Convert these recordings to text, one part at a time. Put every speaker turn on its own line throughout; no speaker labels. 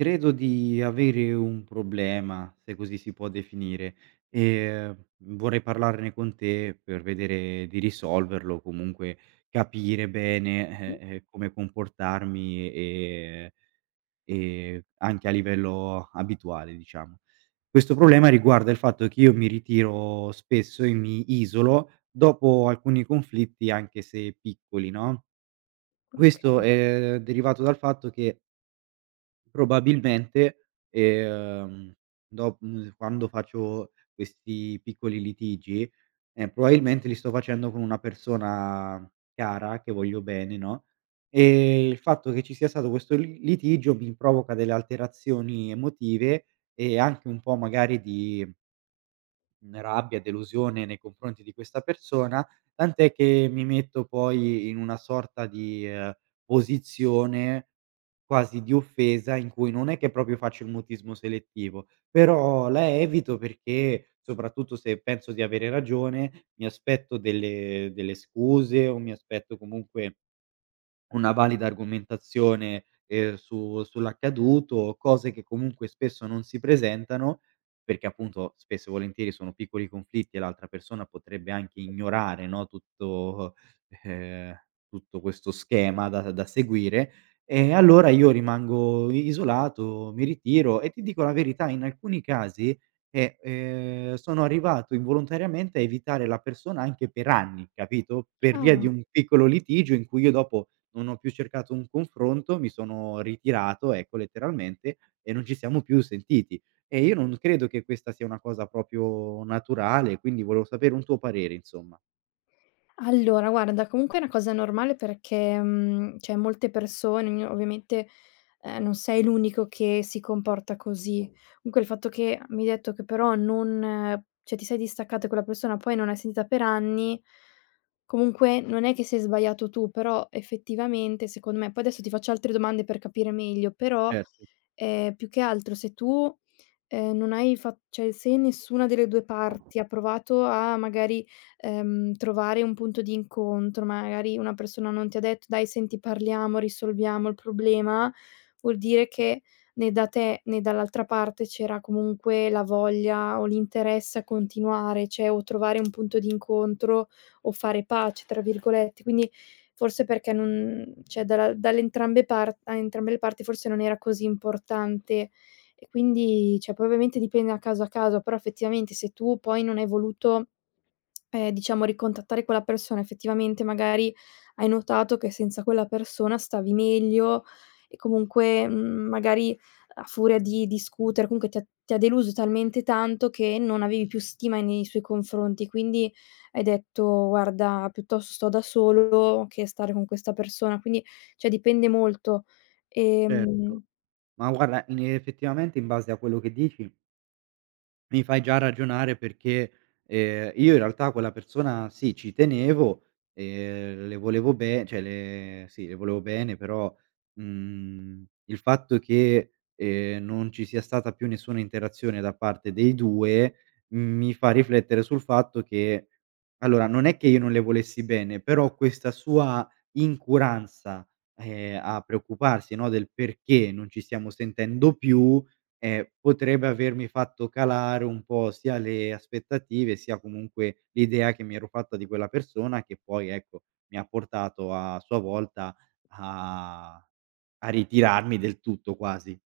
Credo di avere un problema, se così si può definire, e vorrei parlarne con te per vedere di risolverlo, comunque capire
Mh.
bene, come comportarmi e anche a livello abituale, diciamo. Questo problema riguarda il fatto che io mi ritiro spesso e mi isolo dopo alcuni conflitti anche se piccoli, no,
oka
questo è derivato dal fatto che probabilmente, quando faccio questi piccoli litigi, probabilmente li sto facendo con una persona cara, che voglio bene, no, il fatto che ci sia stato questo li litigio mi provoca delle alterazioni emotive e anche un po' magari di mhmm, rabbia, delusione nei confronti di questa persona, tant'è che mi metto poi in una sorta di, posizione quasi di offesa, in cui non è che proprio faccio il mutismo selettivo, però la evito perché, soprattutto se penso di avere ragione, mi aspetto delle scuse o mi aspetto comunque una valida argomentazione, su sull'accaduto, cose che comunque spesso non si presentano, perché appunto spesso e volentieri sono piccoli conflitti e l'altra persona potrebbe anche ignorare, no, tutto ehm, tutto questo schema da seguire. E allora io rimango i isolato, mi ritiro e ti dico la verità, in alcuni casi, sono arrivato involontariamente a evitare la persona anche per anni, capito, per via di
Ah.
un piccolo litigio in cui io dopo non ho più cercato un confronto, mi sono ritirato, ecco, letteralmente, e non ci siamo più sentiti. E io non credo che questa sia una cosa proprio naturale, quindi volevo sapere un tuo parere, insomma.
Allora guarda, comunque è una cosa normale perché, cioè molte persone, ognu ovviamente, non sei l'unico che si comporta così. Comunque il fatto che mi hai detto che però non cioè ti sei distaccata da quella persona, poi non l'hai sentita per anni, comunque non è che sei sbagliato tu, però effettivamente secondo me poi adesso ti faccio altre domande per capire meglio, però
Certo,
Più che altro se tu, non hai fa cioè se nessuna delle 2 parti ha provato a magari, trovare un punto di incontro, magari una persona non ti ha detto: "Dai senti parliamo, risolviamo il problema", vuol dire che né da te né dall'altra parte c'era comunque la voglia o l'interesse a continuare, cioè o trovare un punto di incontro o "fare pace" tra virgolette, quindi forse perché non cioè dalla dall'entrambe par a entrambe le parti forse non era così importante e quindi cioè poi ovviamente dipende da caso a caso, però effettivamente se tu poi non hai voluto, diciamo, ricontattare quella persona, effettivamente magari hai notato che senza quella persona stavi meglio e comunque, magari a furia di discutere, comunque ti ha deluso talmente tanto che non avevi più stima nei suoi confronti. Quindi hai detto: "Guarda, piuttosto sto da solo che stare con questa persona". Quindi, cioè, dipende molto.
certo.
Ehm
Ma guarda, in effettivamente in base a quello che dici mi fai già ragionare perché, io in realtà a quella persona sì, ci tenevo, le volevo be cioè le sì, le volevo bene, però, il fatto che, non ci sia stata più nessuna interazione da parte dei 2 mi fa riflettere sul fatto che allora, non è che io non le volessi bene, però questa sua incuranza, a preoccuparsi, no, del perché non ci stiamo sentendo più, potrebbe avermi fatto calare un po' sia le aspettative, sia comunque l'idea che mi ero fatta di quella persona che poi, ecco, mi ha portato a sua volta a a ritirarmi del tutto quasi.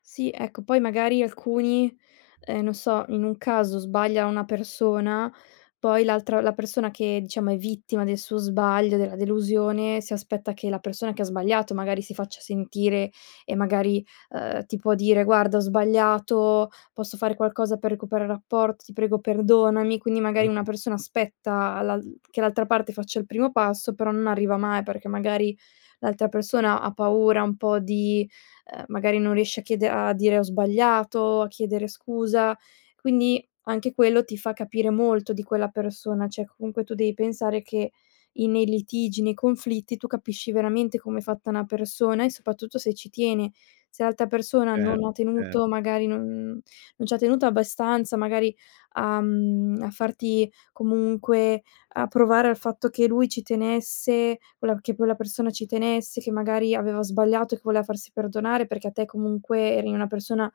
Sì, ecco, poi magari alcuni, non so, in un caso sbagliano una persona, poi l'altra la persona che diciamo è vittima del suo sbaglio, della delusione, si aspetta che la persona che ha sbagliato magari si faccia sentire e magari, ti può dire: "Guarda ho sbagliato, posso fare qualcosa per recuperare il rapporto, ti prego perdonami." Quindi magari una
Mh-mh,
persona aspetta l'al che l'altra parte faccia il primo passo, però non arriva mai perché magari l'altra persona ha paura un po' di, magari non riesci a chiede a dire: "Ho sbagliato", a chiedere scusa. Quindi anche quello ti fa capire molto di quella persona, cioè comunque tu devi pensare che i nei litigi, nei conflitti, tu capisci veramente com'è fatta una persona e soprattutto se ci tiene. Se l'altra persona
certo,
non ha tenuto
certo.
magari non non ci ha tenuto abbastanza magari a, a farti comunque, a provare al fatto che lui ci tenesse, quella persona ci tenesse, che magari aveva sbagliato e che voleva farsi perdonare perché a te comunque eri una persona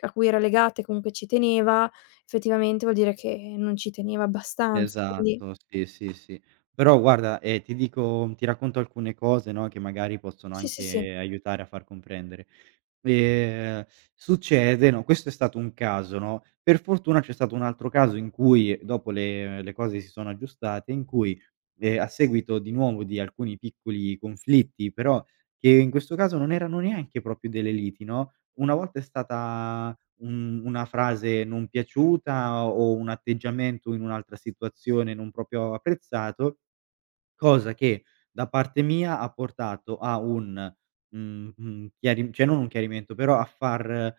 a cui era legata e comunque ci teneva, effettivamente vuol dire che non ci teneva abbastanza, quindi
Esatto, sì, sì, sì. Però guarda, ti dico ti racconto alcune cose, no, che magari possono
sì, sì, sì.
anche aiutare a far comprendere. Ehm, succede, no, questo è stato un caso, no, per fortuna c'è stato un altro caso in cui dopo le cose si sono aggiustate, in cui, a seguito di nuovo di alcuni piccoli conflitti, però che in questo caso non erano neanche proprio delle liti, no, una volta è stata un una frase non piaciuta o un atteggiamento in un'altra situazione non proprio apprezzato, cosa che da parte mia ha portato a un, chiarim cioè non un chiarimento, però a far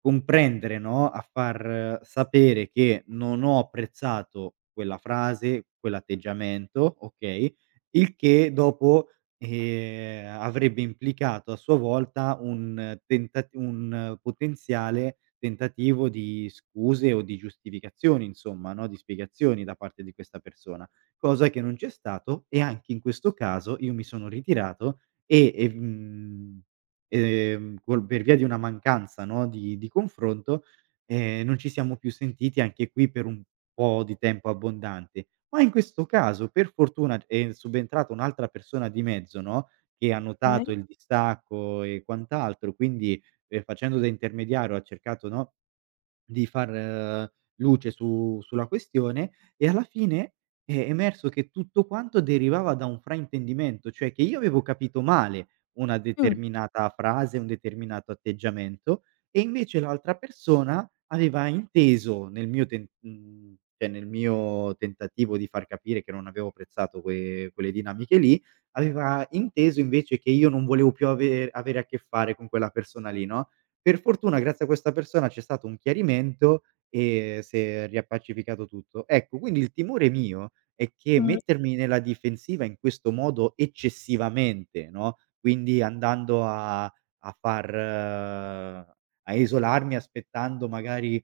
comprendere, no, a far sapere che non ho apprezzato quella frase, quell'atteggiamento, okay, il che dopo, avrebbe implicato a sua volta un potenziale tentativo di scuse o di giustificazioni insomma, no, di spiegazioni da parte di questa persona, cosa che non c'è stato, e anche in questo caso io mi sono ritirato e e mhmm, col per via di una mancanza, no, di confronto, non ci siamo più sentiti anche qui per un po' di tempo abbondante. Ma in questo caso per fortuna è subentrata un'altra persona di mezzo, no, che ha notato
Okay.
il distacco e quant'altro, quindi, facendo da intermediario ha cercato, no, di far luce su sulla questione, e alla fine è emerso che tutto quanto derivava da un fraintendimento, cioè che io avevo capito male una
Mh.
determinata frase, un determinato atteggiamento, e invece l'altra persona aveva inteso nel mio cioè nel mio tentativo di far capire che non avevo apprezzato quelle dinamiche lì, aveva inteso invece che io non volevo più avere a che fare con quella persona lì, no. Per fortuna, grazie a questa persona, c'è stato un chiarimento e s'è riappacificato tutto. Ecco, quindi il timore mio è che
Mh.
mettermi nella difensiva in questo modo eccessivamente, no, quindi andando a far a isolarmi aspettando magari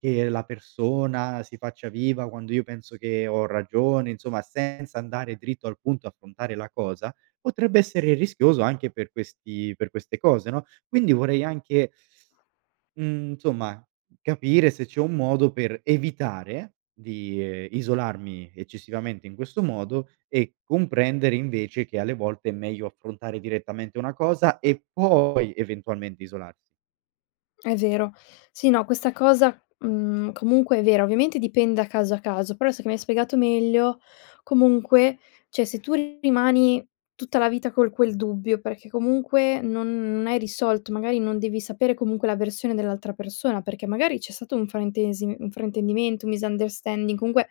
che la persona si faccia viva quando io penso che ho ragione, insomma senza andare dritto al punto, e affrontare la cosa, potrebbe essere rischioso anche per questi per queste cose, no, quindi vorrei anche Mhmm, insomma, capire se c'è un modo per evitare di, isolarmi eccessivamente in questo modo e comprendere invece che alle volte è meglio affrontare direttamente una cosa e poi eventualmente isolarsi.
È vero. Sì, no, questa cosa, comunque è vera. Ovviamente dipende da caso a caso, però adesso che mi hai spiegato meglio, comunque, cioè se tu rimani tutta la vita col quel dubbio, perché comunque non non hai risolto, magari non devi sapere comunque la versione dell'altra persona, perché magari c'è stato un fraintesi un fraintendimento, un misunderstanding, comunque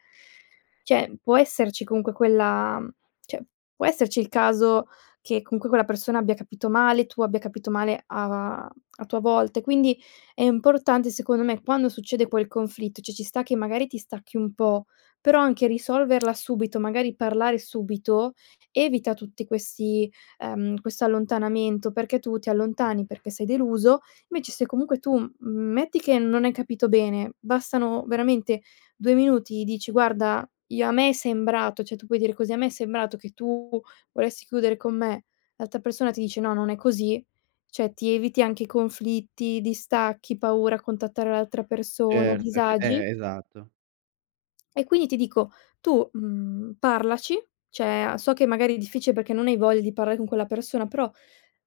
cioè cioè può esserci il caso che comunque quella persona abbia capito male, tu abbia capito male a tua volta e quindi è importante secondo me quando succede quel conflitto, cioè ci sta che magari ti stacchi un po', però anche risolverla subito, magari parlare subito, evita tutti questi, questo allontanamento, perché tu ti allontani perché sei deluso, invece se comunque tu, metti che non hai capito bene, bastano veramente 2 minuti, dici: "Guarda, io a me è sembrato", cioè tu puoi dire così: "A me è sembrato che tu volessi chiudere con me." L'altra persona ti dice: "No, non è così." Cioè, ti eviti anche conflitti, distacchi, paura a contattare l'altra persona, disagi?
Effettivamente, esatto.
E quindi ti dico, tu, parlaci, cioè so che magari è difficile perché non hai voglia di parlare con quella persona, però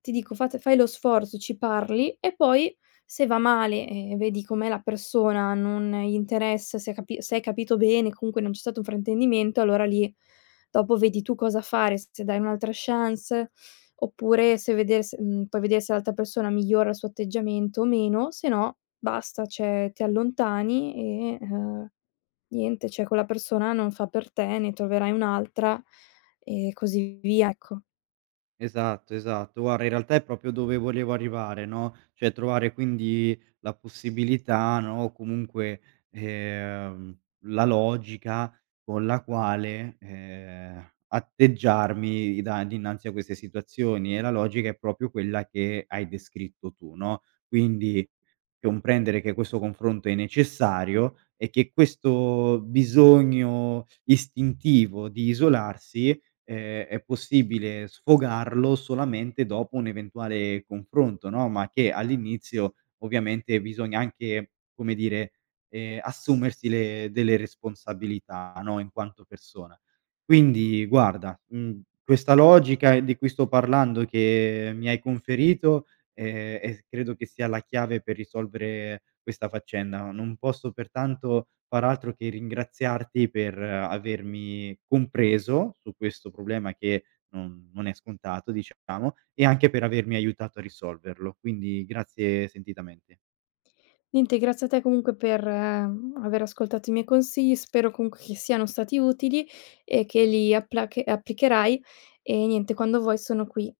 ti dico fate fai lo sforzo, ci parli e poi se va male e vedi com'è la persona, non gli interessa, se ha capi se hai capito bene, comunque non c'è stato un fraintendimento, allora lì dopo vedi tu cosa fare, se dai un'altra chance oppure se veder se mhmm, puoi vedere se l'altra persona migliora il suo atteggiamento o meno, se no basta, cioè ti allontani e. Niente, cioè quella persona non fa per te, ne troverai un'altra e così via, ecco.
Esatto, esatto. Guarda, in realtà è proprio dove volevo arrivare, no, cioè trovare quindi la possibilità, no, o comunque, ehm, la logica con la quale, atteggiarmi da dinanzi a queste situazioni, e la logica è proprio quella che hai descritto tu, no, quindi comprendere che questo confronto è necessario e che questo bisogno istintivo di isolarsi è possibile sfogarlo solamente dopo un eventuale confronto, no, ma che all'inizio ovviamente bisogna anche, come dire, assumersi le delle responsabilità, no, in quanto persona. Quindi guarda, questa logica di cui sto parlando che mi hai conferito e s credo che sia la chiave per risolvere questa faccenda. Non posso pertanto far altro che ringraziarti per avermi compreso su questo problema che non è scontato, diciamo, e anche per avermi aiutato a risolverlo. Quindi grazie sentitamente.
Niente, grazie a te comunque per aver ascoltato i miei consigli, spero comunque che siano stati utili e che li appla che applicherai e niente, quando vuoi sono qui.